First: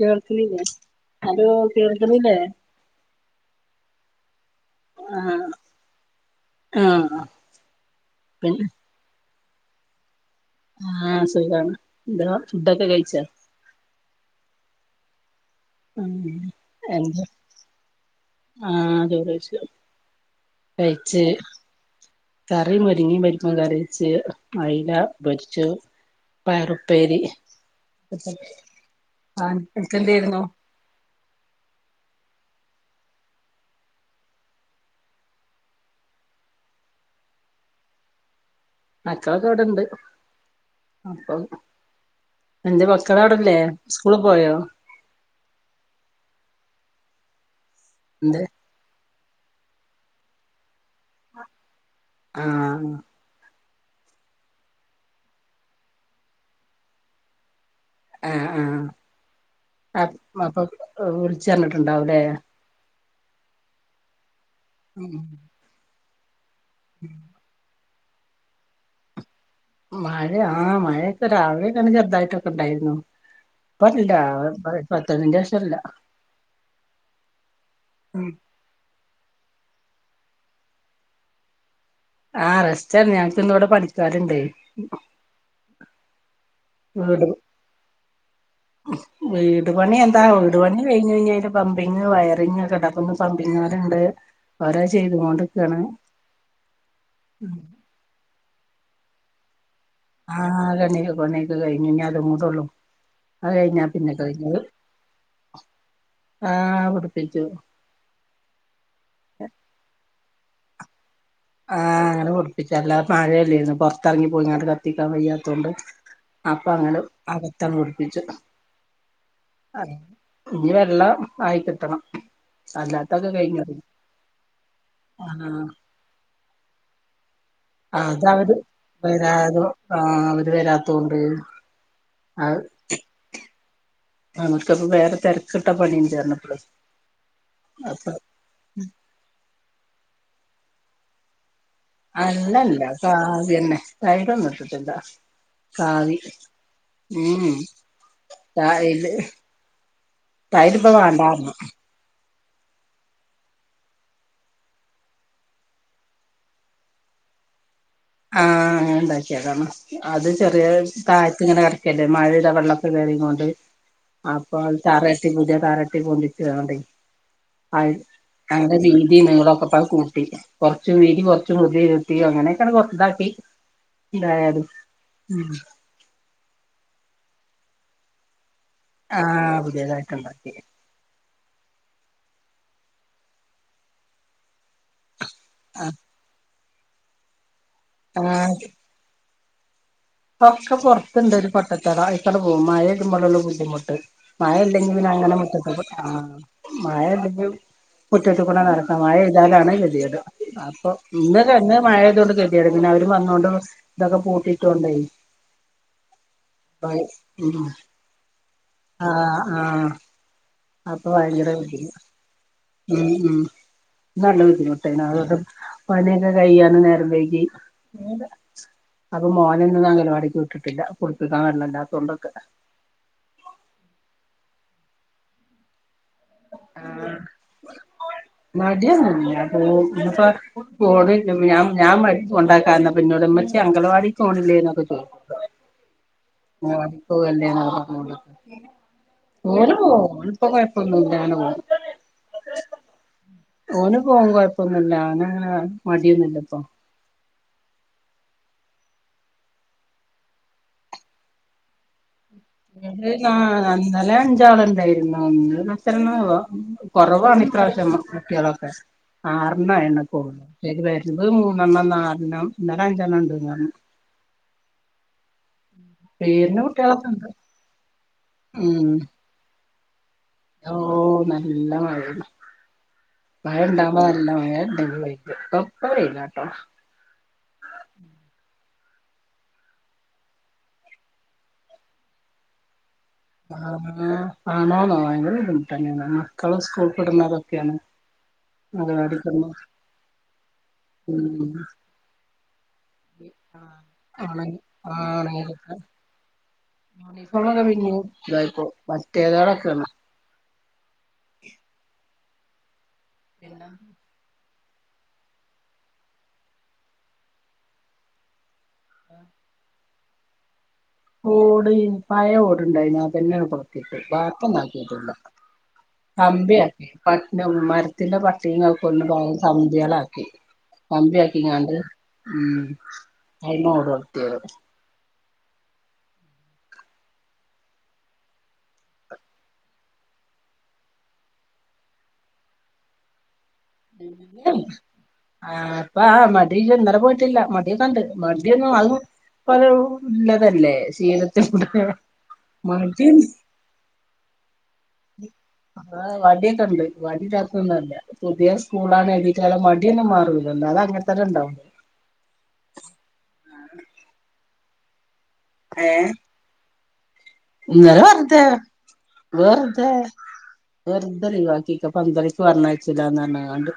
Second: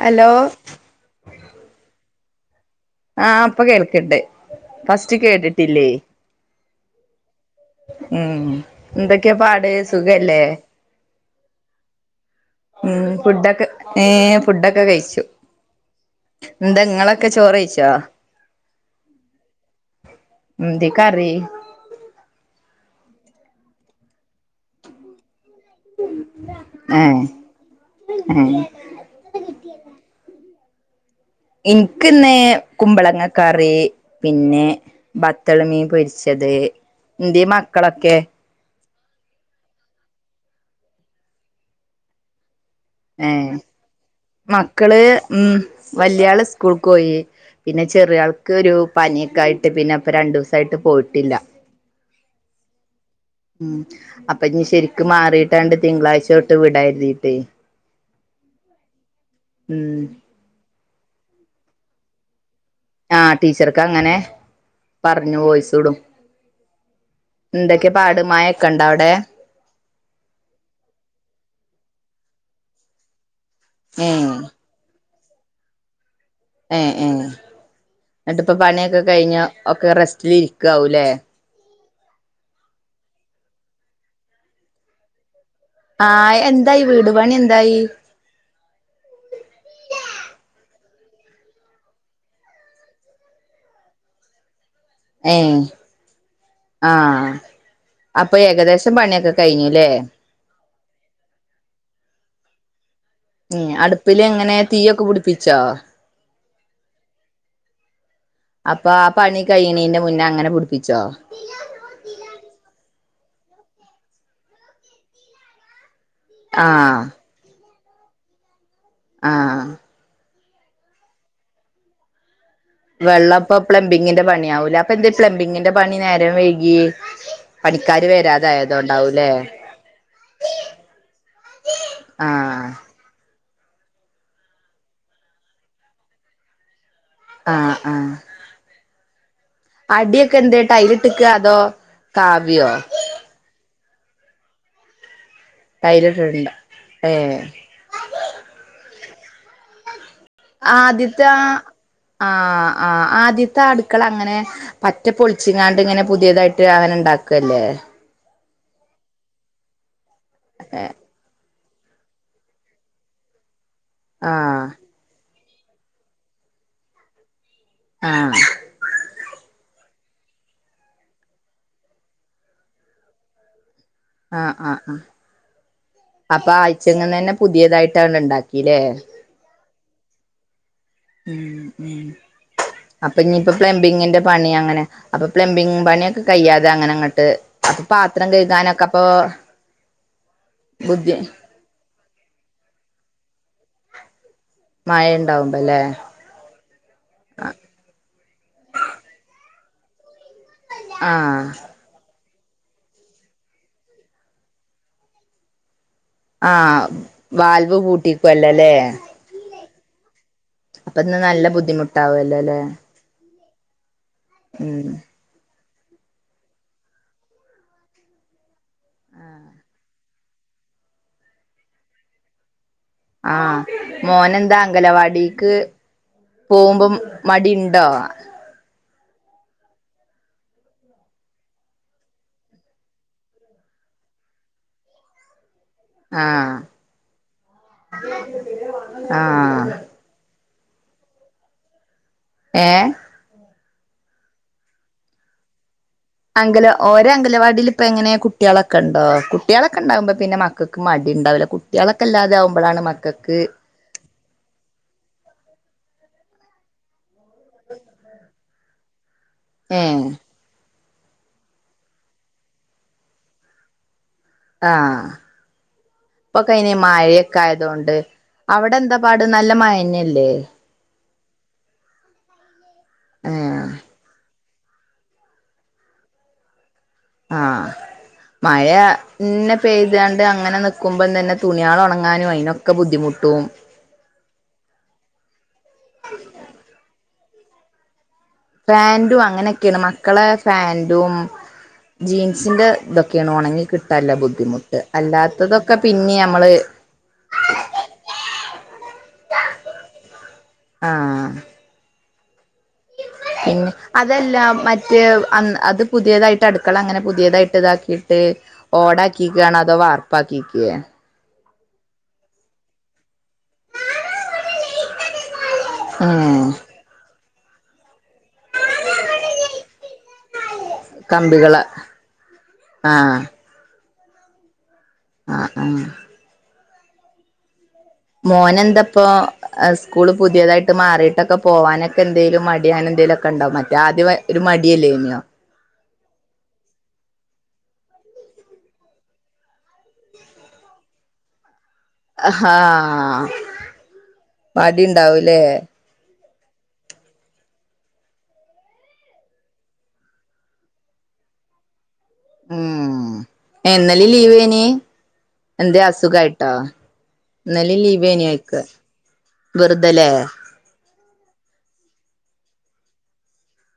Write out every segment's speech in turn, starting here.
Hello കേൾക്ക്ണില്ലേ hello കേൾക്ക്ന്നില്ലേ ആ ഇപ്പം കേൾക്ക്ണ്ട് ഫസ്റ്റ് കേട്ട് ആ ഉം ന്തേ ക്കെ പാട് സുഖ ല്ലേ ആഹ് സുഖാണ് [unintelligible] ഉം കഴിച്ചോ ഫുഡൊക്ക് ഏ ഫുഡൊ ക്കെ കഴിച്ചു ഉം എന്തെങ്ങളൊക്കെ ചോറയ്ച്ചോ ആ ചോറയ്ച്ച് എന്തെ കറി? കറി മുരിങ്ങി പരിപ്പും കറിയെച്ച്, അയ്ല പൊര് ച് പയറുപ്പേരി. ഏഹ് ഏഹ് ആൻ കെന്തേര്ന്നു? എൻക്കിന്ന് കുമ്പളങ്ങ കറി പിന്നെ ബത്തൾ മീംപൊരിച്ചത് ന്ത്യേ മക്കളൊക്കെ മക്കളൊക്കെവ്ട്ണ്ട് അപ്പം എന്തേ ഏ മക്കളവടെല്ലേ സ്കൂള് പോയോ മക്കള് ഉം വല്ല്യാള് സ്കൂൾക്കോയി പിന്നെ എന്ത് ചെറിയാൾക്കൊരു പനിയൊക്കായിട്ട് പിന്നെപ്പം രണ്ടൂസായിട്ട് പോയിട്ടില്ല ആ ഉം അപ്പഞ്ഞ് ശെര്ക്ക് മാറീട്ടണ്ട് തിങ്ക്ളായ്ചൊട്ട് വിടാ എര്തീട്ടെ ആഹ് ആഹ് ഉം അപ് മപ്പൊ ഹ് വ്ൾ ച്ചർഞ്ഞിട്ട്ണ്ടാഉലേ ആ ടീച്ചർക്കങ്ങനെ ഉം പറഞ്ഞു വോയിസ്ടും. ന്തെക്കെ പാട് മയക്കെണ്ടവ്ടേ? മഴ ആ മഴൊക്കെ രാവിലൊന്ന് ചെർതായിട്ടൊക്കെണ്ടായിരുന്നു ഏ പ്പല്ലാ [unintelligible] തതിന്റേഷല്ല ഏ ഏ എന്ട്ടിപ്പൊ പണ്യൊക്കെ കയ്ഞ്ഞോ ഒക്കെ റെസ്റ്റിലിരിക്കാവൂലേ? ആ റസ്റ്റാണ് ഞങ്ങക്ക് ഇന്ന് ഇവ്ടെ പണിക്കാര്ണ്ടെ ആ എൻ വീട് വീട്പണിയെന്താ വീട് പണി കഴിഞ്ഞഴിഞ്ഞാല് പമ്പിങ് വയറിങ് [unintelligible] പമ്പിങ്ങാര്ണ്ട്. ഏ ആ അപ്പൊ ഏകദേശ് ത്ത് പണിക്കെ കയ്ഞ്ഞീ ആ [unintelligible] പണ്യൊക്കെ കഴ്ഞ്ഞു ഇഞ്ഞതുംകൂടൊള്ളൂ ഉം അടുപ്പിലെങ്ങനെ തീയൊക്കെ പുടിപ്പിച്ചോ ആ പിടിപ്പിച്ചു അപ്പൊ ആ പണി കയ്യിണീന്റെ മുന്നങ്ങനെ പുട്പ്പിച്ചോ ആഹ് ങ്ങനെ പുട്പ്പിച്ചല്ലാത് മയല്ലേഞൊ പൊർത്തർങ്ങി പോയിങ്ങാണ്ട് കത്തിക്കാൻ വയ്യാത്തൊണ്ട് ആ അപ്പൊ അങ്ങട് ആണ് തങ്ങട്പ്പിച്ചു ആ ഞ്ഞി വെള്ളം ആയികിട്ടണം. വെള്ളംപ്പോ പ്ലംബിങ്ങിന്റെ പണിയാവൂലെ അപ്പന്തേ ആഹ് പ്ലംബിങ്ങിന്റെ പണി നേരം വെയ് ഈ ആതവര് വരാതോ ആഹ് വര് വരാത്തോണ്ട് ആഹ് [unintelligible] നമുക്കിപ്പ വേറെ തെരക്കിട്ട പണി ഇണ്ട് പർഞ്ഞപ്പളെ ആഹ് ആഹ് അടിയൊക്കെ എന്തേ ടൈലിട്ടക്കാ അതോ കാവിയോ അല്ലല്ല കാവിയെന്നെ ടൈലൊന്നും ഇട്ടിട്ടില്ല കാവി ടൈലിട്ടിട്ടുണ്ടോ ഏഹ് ഉം ടൈല് ആദ്യത്താ ആഹ് ആഹ് ആദ്യത്തെ അടുക്കള അങ്ങനെ പറ്റെ പൊളിച്ചിങ്ങാണ്ട് ഇങ്ങനെ പുതിയതായിട്ട് അങ്ങനെണ്ടാക്കല്ലേ ആഹ് അങ്ങനെ ഇണ്ടാക്കിയതാണ് അത് ചെറിയ ആഹ് താഴത്തിങ്ങനെ എറക്ക് ക്കല്ലെ മഴ പെയ്താ വെള്ളൊക്കെ കേറിങ്ങോണ്ട് അപ്പോ അത് തറ ട്ടി പുതിയ തറെട്ടി പൊന്തിച്ച് കാണ്ടേ ആഹ് [unintelligible] ആഹ് അങ്ങനെ ചെയ് ഈ നീളൊക്കെ ഇപ്പ കൂട്ടി കൊറച്ച് വീതി കൊറച്ച് [unintelligible] ചെത്തി അങ്ങനെയങ്ങ് കൊറച്ച് താക്കി ആഹ് ആഹ് ആഹ് അപ്പാ ആയ്ച്ചെങ്ങന്നന്നെ പുതിയതായിട്ടവള് ണ്ടാകി ആഹ് പുതിയതായി ക്കണ്ടാക്കി. ഉം ഉം അപ്പൊ ഇഞ്ഞിപ്പ പ്ലംബിങ്ങിന്റെ പണി അങ്ങനെ അപ്പൊ പ്ലംബിങ് പണി ഒക്കെ കയ്യാ തെ അങ്ങനങ്ങട്ട് അപ്പം പാത്രം ആഹ് കഴുകാനൊക്ക അപ്പൊ ഒക്കെ ബുദ്ധി പൊറത്ത്ണ്ട് ഒരു കൊട്ടത്തളം അയ്ക്കാണ്ട് പോവും. മഴജ്ജുമ്പളൊള്ളൂ ബുദ്ധിമുട്ട്. മഴ ഇല്ലെങ്കി പിന്നെ അങ്ങനെ മുറ്റത്ത് കൂ ആഹ് മഴ ഇല്ലെങ്കി മുറ്റത്ത്ക്കൂട ണ്ട് നടക്കാ. മഴെയ്താലാണ് ഗെതികേടാ അപ്പൊ ആഹ് ഇന്നലെ തന്നെ മഴപെയ്തോണ്ട് കേ [unintelligible] അവര് വന്നോണ്ട് ഇതൊക്കെ പൂട്ടിട്ടൊണ്ടേ ആ ഉം വാൽവ് പൂട്ടീക്കുവല്ലല്ലേ ആഹ് ആഹ് അപ്പൊ ഇന്ന് ഭയങ്കര നല്ല ബുദ്ധിമു ബുദ്ധിമുട്ടാവും അല്ലേല്ലെ ഉം ഉം നല്ല ബുദ്ധിമുട്ടേനും അതോണ്ട് പണിയൊക്കെ കഴിയാനും നേരം വൈകി അപ്പൊ മോനൊന്നും അങ്കണവാടിക്ക് വിട്ടിട്ടില്ല കുളുപ്പിക്കാൻ വെള്ളല്ലാത്തത് കൊണ്ടൊക്കെ ആ മോനെന്താ അംഗനവാടിക്ക് പോകുമ്പോ മടീണ്ടോ ഇല്ല പോ ഇന്നുപ്പ പോണി ഞാൻ ഞാൻ കൊണ്ടാകാന്ന് പറഞ്ഞപ്പോ ഇന്നോട് മ്മച്ചി അംഗലവാടിക്ക് പോണില്ലേ എന്നൊക്കെ ചോദി ആഹ് മോൻക്ക് വല്യ നേരന്നോല്യ ആഹ് ഓന് പോവും ഇപ്പൊ കൊഴപ്പൊന്നും ഇല്ലാ അങ്ങനെ പോന്ന് ഏ ഓന് പോകും കൊഴപ്പൊന്നൂല്ല നാങ്ങനെ അംഗല ഓരോ അംഗലവാടി ഇതിൽപ എങ്ങനാ കുട്ടികളൊക്കെ ഉണ്ടോ കുട്ടികളൊക്കെണ്ടാകുമ്പോ പിന്നെ മക്കൾക്ക് മടിണ്ടാവില്ല കുട്ടികളക്കെല്ലാതെ ഇന് ആ ഇന്നലെ അഞ്ചാളുണ്ടായിരുന്നു ഇന്ന് ച്ചിരുന്ന് കൊറവ് വാണ് ഇപ്രാവശ്യം മൊത്തട്ടിയാളാ വേശ ആറണ്ണം ഏ ഏഴെണ്ണം ഒക്കെള്ളൂ പര് വരവ് മൂന്നെണ്ണം നാലെണ്ണം ഇന്നലെ അഞ്ചെണ്ണം ഉണ്ടെന്ന് പറഞ്ഞ് ആ പേരിന് പപ്പൊക്കെയിനി കുട്ടികളൊക്കെ ഉണ്ട് മഴയൊക്കെ ആയതൊണ്ട് അവിടെ ഉം എന്താ പാട് നല്ല ന്ന മഴന്നെ അല്ലേ ഓ നല്ല മഴേണ് ഏഹ് മയണ്ടാപാടില്ല മയ ഉണ്ടെങ്കി വൈറ്റ് ഇപ്പൊക്കോ വെയിലാ ട്ടോ ആ മഴ പിന്നെ പെയ്താണ്ട് അങ്ങനെ നിക്കുമ്പം തന്നെ തുണിയള് ഒണങ്ങാനും അതിനൊക്കെ ബുദ്ധിമുട്ട് ആ ആണോന്നോ ഭയങ്കര ബുദ്ധിമുട്ട് തന്നേണ് മക്കള് സ്കൂ തൊടുന്നതൊക്കെയാണ് പാന്റും അങ്ങനൊക്കെയാണ് മക്കളെ ഫാൻ്റും ജീൻ സിൻ്റെ ആ ഒണങ്ങി ആ ഒണങ്ങി അല്ലാത്തതൊക്കെ കിട്ടാൻ പിന്നെ നമ്മള് യൂണിഫോമൊക്കെ പിന്നിം ഇതായ്ക്കോളും മറ്റെതാളൊക്കെയാണ് ആഹ് പിന്നെ അതല്ലാ മറ്റ [unintelligible] അന്ന് അത് പുതിയെതായിട്ട് അടുക്കളാ അങ്ങനെ പുതിയെതായിട്ട് ഇതാക്കിയിട്ട് ഓടാക്കികാണോ അതോ വാർ പ്പാക്കിക്കെ ഓടെയിനി പഴെ ഓട് ഇണ്ടായിനി അപ്പോ ഇതെന്നെ ആണ്ട് കൊൾത്തി ഇട്ടു വാർപ്പൊന്നും ആക്കീട്ടില്ല ഉം കമ്പി ആക്കി [unintelligible] [unintelligible] മരത്തിന്റെ പട്ടികിം കൗക്കോൽനും പകരം കമ്പിയാളാക്കി കമ്പി കമ്പികള് ആക്കികാണ്ട് ഉം അയിമ്മെ ഓട് കൊ ത്തിയോ ആ ആ മോൻ എന്താപ്പോ സ്കൂൾ പുതിയതായിട്ട് മാറിയിട്ടൊക്കെ പോവാനെക്കെ എന്തേലും മടി അങ്ങനെ എന്തേലുയെക്കെ ഇണ്ടാവും മ ആദ്യ വെ ഒര് മടി അല്ലെയ്നോ പ്പം ആ മടി ഇന്നലെ പോയിട്ടില്ല മടിയൊക്കെ ഇണ്ട് മടിയൊന്നും അയ് വിട്ട് ഇപ്പ അതൊരു ഇള്ളതല്ലേ ശീലത്തിന് വിടാ ആഹാ മടി ഇണ്ടാവും ലെ മടിയൊക്കെ ഇണ്ട് മടിയില്ലാത്തെ ഒന്നും അല്ലാ പുതിയെ സ് സ്കൂളാണ് കര്തിട്ട് അയുടെ മടിയൊന്നും മാറുലല്ലോ അത് അങ്ങൻ തെന്നെ ഇണ്ടാവും ഉം ഏ ഇന്നെലിം ലീവെയ്നി എന്തെ അസുഖായിട്ടോ ഇന്നെലിം ഇന്നലെ ലീവെയ്നി വെറുതെ ചോയ്ക്കാ വെർതെ ലെ വെർതെ ലീവാക്കെക്കാ പന്തളിക്ക് പർഞ്ഞയ്ച്ച്‌ലാന്ന് പർണാണ്ട്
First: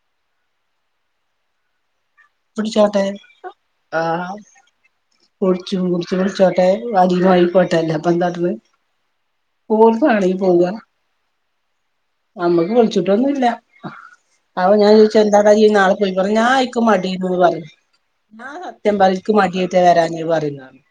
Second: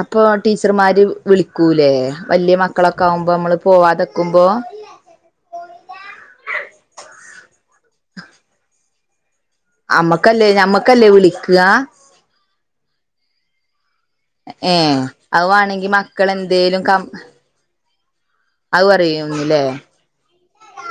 അപ്പൊ ടീച്ചറ്മാര് വിളിക്കൂലെ വിൾച്ചോട്ടെ ആ വുൾച്ചും വുൾച്ച് വുൾച്ചോട്ടെ [unintelligible] പോട്ടെ അല്ലാപ്പം എന്താട്ട്ണ് അമ്മക്കല്ലേ ഞമ്മക്കല്ലേ വിളി ക്കാ നമ്മക്ക് വിൾച്ചിട്ടൊന്നുയില്ല അപ്പം ഏ ഞാൻ ചോയിച്ച് അത് എന്താടാ നീ വേണെങ്കി നാളെ പോയി പറിം ഞാൻ ഇക്ക് മക്കളെന്തേലും കം മടിയെന്നുന്ന് പറിം ഞാൻ അത് സത്യം പറിം ഇക്ക് പറയുന്നില്ലേ മടിയായിട്ടാ വെരാഞ്ഞേ പറിംന്ന് പറഞ്ഞു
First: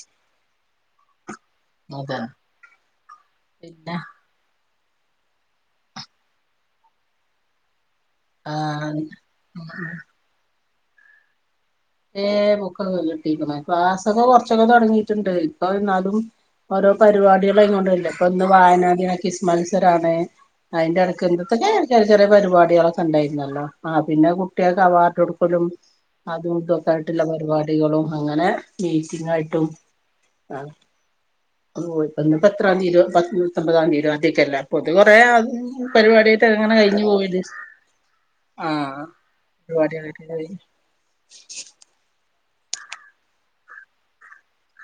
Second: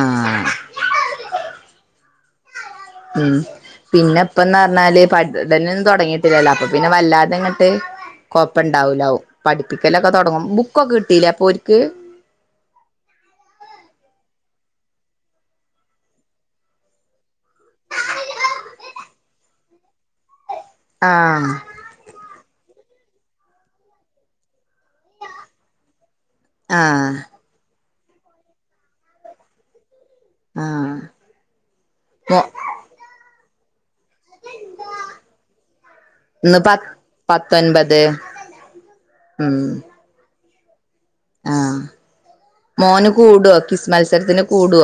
ആഹ് ഉം പിന്നെ ഇപ്പന്നാ ന്നാല് പഠനെന്നും തെടങ്ങിട്ടില്ലല്ലോ അപ്പം പിന്നെ വല്ലാതാങ്ങട്ട് ആ കൊഴ്പ്പണ്ടാവുലാവും പഠിപ്പിക്കാലൊക്കെ തൊട്ങ്ങു ബു ഒക്കെ കിട്ടിലെ അപ്പ ഓര് യെ ബുക്കൊക്കെ കിട്ടിക്ക്ണ് ക്ലാസ്സൊക്കെ കൊർ ച്ചക്കെ തൊടങ്ങീട്ടിണ്ട് ഇപ്പം എന്നാലും ഓരോ പരിപാടികളായ്ങ്ങോണ്ടല്ലേ ഇപ്പന്ന് വായനാ ദിന കിസ് മത്സരാണ് അതിന്റെ എടക്ക് ആഹ് എത്തൊക്കെ ചെറിയ ചെറിയ പര് പാട്യാളൊക്കെ ഇണ്ടായിരുന്നല്ലോ ആ പിന്നെ കുട്ട്യാൾക്ക് അവാർഡ് കൊടുക്കലും അതു ആഹ് തായിട്ടുള്ള പരിപാടികളും അങ്ങനെ മീറ്റിങ്ങായിട്ടും ആഹ് ഇന്നിപ്പത്രാം തീ ഇരുപത്തി ത്തൊമ്പതാന്തി ഇരുവ [unintelligible] കൊറേ അ പരിപാടിയായിട്ട് ഇന്ന് പ അങ്ങനെ കയിഞ്ഞു പോയിത് സ് പത്തൊൻപത് ആ ഉം [unintelligible] ആഹ് മോന് കൂടോ കിസ് മത്സരത്തിന് കൂടോ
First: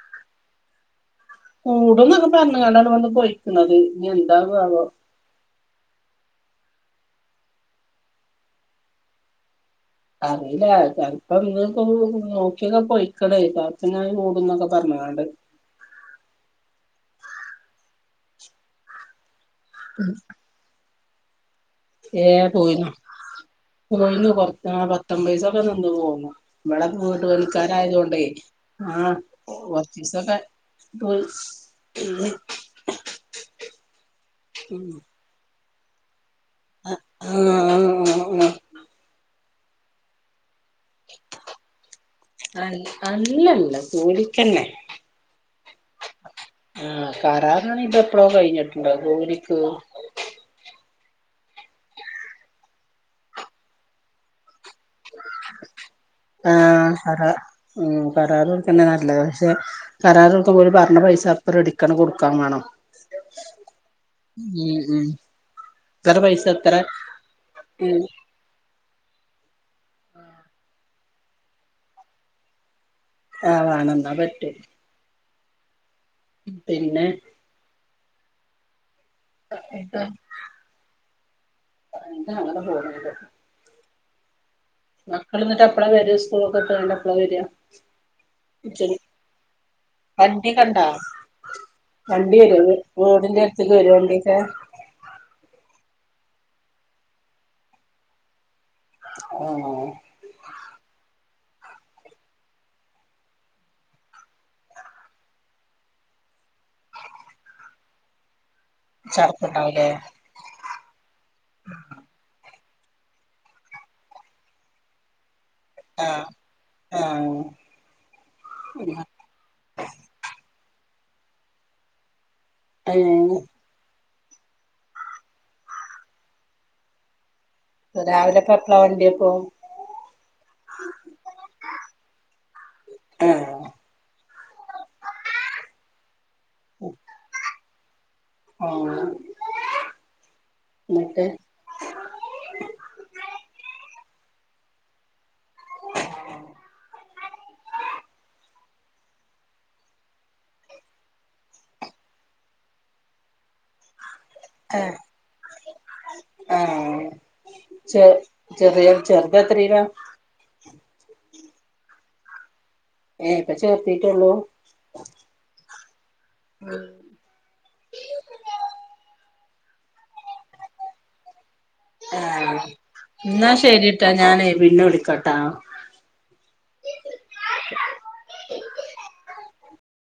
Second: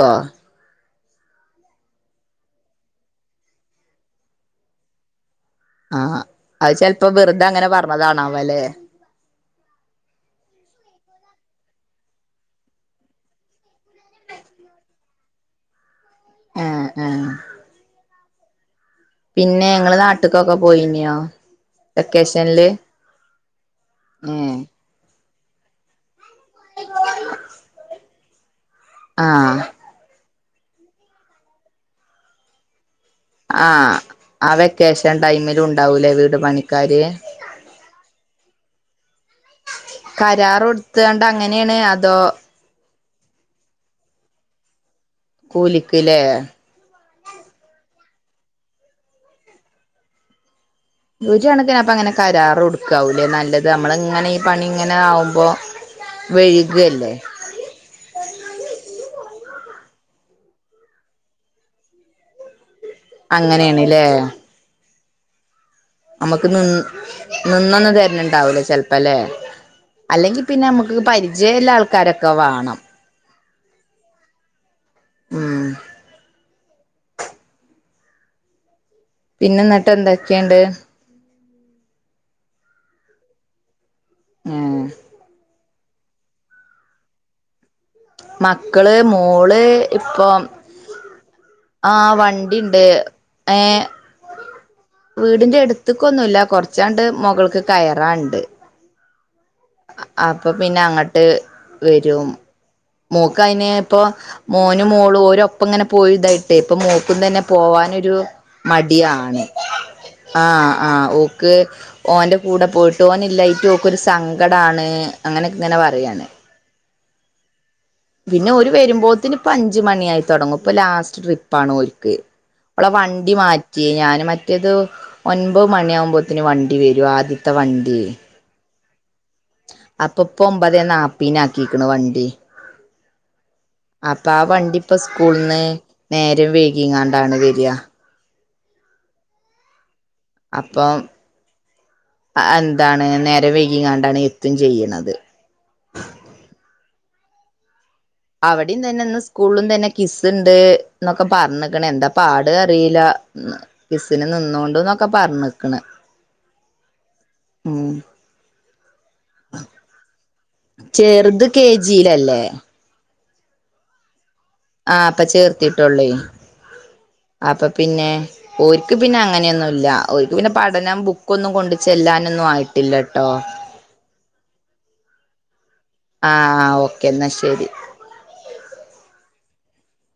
കൂടുന്നൊക്കെ പർഞ്ങാണ്ടാണ് ഇവട്ന്ന് പൊയ്ക്ക്ണത് ഇനി എന്താവു ആവോ ആഹ് അത് ചെൽപ്പം വെർതെ അങ്ങനെ പറഞ്ഞതാണാവലെ അറീല്ല ചെൽപ്പം ഇന്ന്പ്പം നോക്ക്യൊക്കെ പോയിക്ക്ണ് [unintelligible] ഞാൻ കൂടന്നൊക്കെ പറഞ്ങാണ്ട് ആഹ് ആ പിന്നെ ഇങ്ങള് നാട്ട്ക്കൊക്കെ പോയിന്യോ ആഹ ഏ പോയിന്നു പോയിന്നു പ ഏഹ് പത്തൊമ്പീസം ക്കെ നിന്നു പോന്നു വെടെ വീഡ് പണിക്കാരായതോണ്ടേ ആഹ് വൊർച്ചീസൊക്കെ [unintelligible] ആ ആ വെക്കേഷൻ ടൈമിലു ണ്ടാവൂലെ വീ ട് പണിക്കാര് ആഹ് ആഹ് കരാറൊട് അ അല്ലല്ല ജോലിക്കെന്നെ കൂലിക്ക് ലേ ആ കരാറ്ന്നറിമ്പൊ ഇപ്പ എപ്പളോ കൈഞ്ഞിട്ടുണ്ടാവും ഗോലിക്ക ഒരണക്കിനപ്പങ്ങനെ കരാറൊട്ക്കാവൂല്ലേ നല്ലത് അമ്മള് ഇങ്ങനെ ഈ പണി ഇങ്ങനെ ആവുമ്പോ ആഹ വൈകല്ലേ കറ ഉം കരേറൊട്ക്കെന്നെ നല്ലത് പക്ഷെ കരാറ്പ്പൊ ഓല് പർഞ്ഞ പൈസ അപ്പ റെഡിക്കണ് കൊട്ക്കാൻ വാണം അങ്ങനേണ്ല്ലേ ഉം ഇത്ര പൈസ നമുക്ക് നി ഇത്ര നിന്നൊന്ന് ഉം തര്നിണ്ടാവൂല ചെലപ്പലേ അല്ലെങ്കിൽ പിന്നെ മ്മക്ക് പ രിജയള്ളാൾക്കാരൊക്കെ വാണം ആഹ് വേണന്നാ പറ്റും ഉം പിന്നെ പിന്നെ ന്നിട്ട് എന്താ എന്തൊക്കെണ്ട് എന്താ അങ്ങനെ പോണുണ്ട് ഉം മക്കള് എന്നിട്ട് അ എപ്പളാ വര്കാ സ്കൂളൊക്കെ വിട്ട് എപ്പളാ വര്കാ മക്കള് മോള് ഇപ്പം വണ്ടിയൊക്കെ ഇണ്ടാ ആ വരോ വണ്ടി ണ്ട് വീടിന്റെ അടുത്തേക്ക് ഏഹ് വരോ വണ്ടിയൊക്കെ വീടിന്റെ അടുത്ത് കു ക്കൊന്നുവില്ല കൊറച്ചാണ്ട് മൊകൾക്ക് കയറാണ്ട് അപ്പൊ ആ പിന്നെ അങ്ങട്ട് വേരും മോക്ക് അയിന് ഇപ്പൊ മോനും മോളും ഓരോപ്പം ഇങ്ങനെ പോയി ഇതായിട്ടേ ഇപ്പൊ മോക്കും തന്നെ പോവാനൊരു മടിയാണ് ചടപ്പുണ്ടാവുല്ലേ ആ ആ ഓക്ക് ഓന്റെ കൂടെ പോയിട്ട് ഒനില്ലായിട്ട് ഓക്ക് ഒരു സങ്കടാണ് അങ്ങനെ ഇങ്ങനെ പറയാണ് ആ പിന്നെ ഓര് വരുമ്പോത്തിന് ഇപ്പ അഞ്ച് മണിയായി തൊടങ്ങും ഇപ്പൊ ലാസ് റ്റ് ട്രിപ്പാണ് ഓര്ക്ക്‌ ഓള വണ്ടി ഏഹ് മാറ്റിയെ ഞാനും മറ്റേത് ഒൻപത് മണിയാകുമ്പോത്തെന് വണ്ടി വരും ആദ്യ ത്താ വണ്ടിയെ പ്പളാ വണ്ടിയ അപ്പൊപ്പൊ ഒമ്പതേ നാപ്പീന ആക്കിക്ക്‌ണ് വണ്ടി ആഹ് അപ്പൊ ആ വണ്ടി ഇപ്പൊ സ്കൂളന്ന് നേരം വൈകിങ്ങാണ്ടാണ് വര്ക ആ അപ്പം എന്താണ് നേരെ വൈകികാ ണ് എത്തും ചെയ്യണത് [inaudible] അവിടെയും തന്നെ ഇന്ന് സ്കൂളും തന്നെ കിസ്സ് ണ്ട് ന്നൊക്കെ പറഞ്ഞക്ക്ണ് എന്താ പാട് അറിയില്ല കിസ് ആ ആ ഉം ചെറിയ ചെറുത് എത്രയില ചെറുത് കെ ജിയിലല്ലേ ഏഹ് ഇപ്പ ചേർത്തിട്ടേള്ളൂ ആ ഇപ്പ ചേർ ത്തിട്ടോളെ അപ്പൊ പിന്നെ ഒര്ക്ക് പിന്നെ അ അങ്ങനെയൊന്നും ഇല്ല ഓൽക്ക്‌ പിന്നെ പഠനം ബുക്കൊന്നും കൊണ്ട് ആ ചെല്ലാനൊന്നും ആയിട്ടില്ലട്ടോ എന്നാ ശരിട്ടാ ഞാനെ പിന്നെ വിളിക്കട്ട ആ ആ, ഓക്കേ എന്നാ ശരി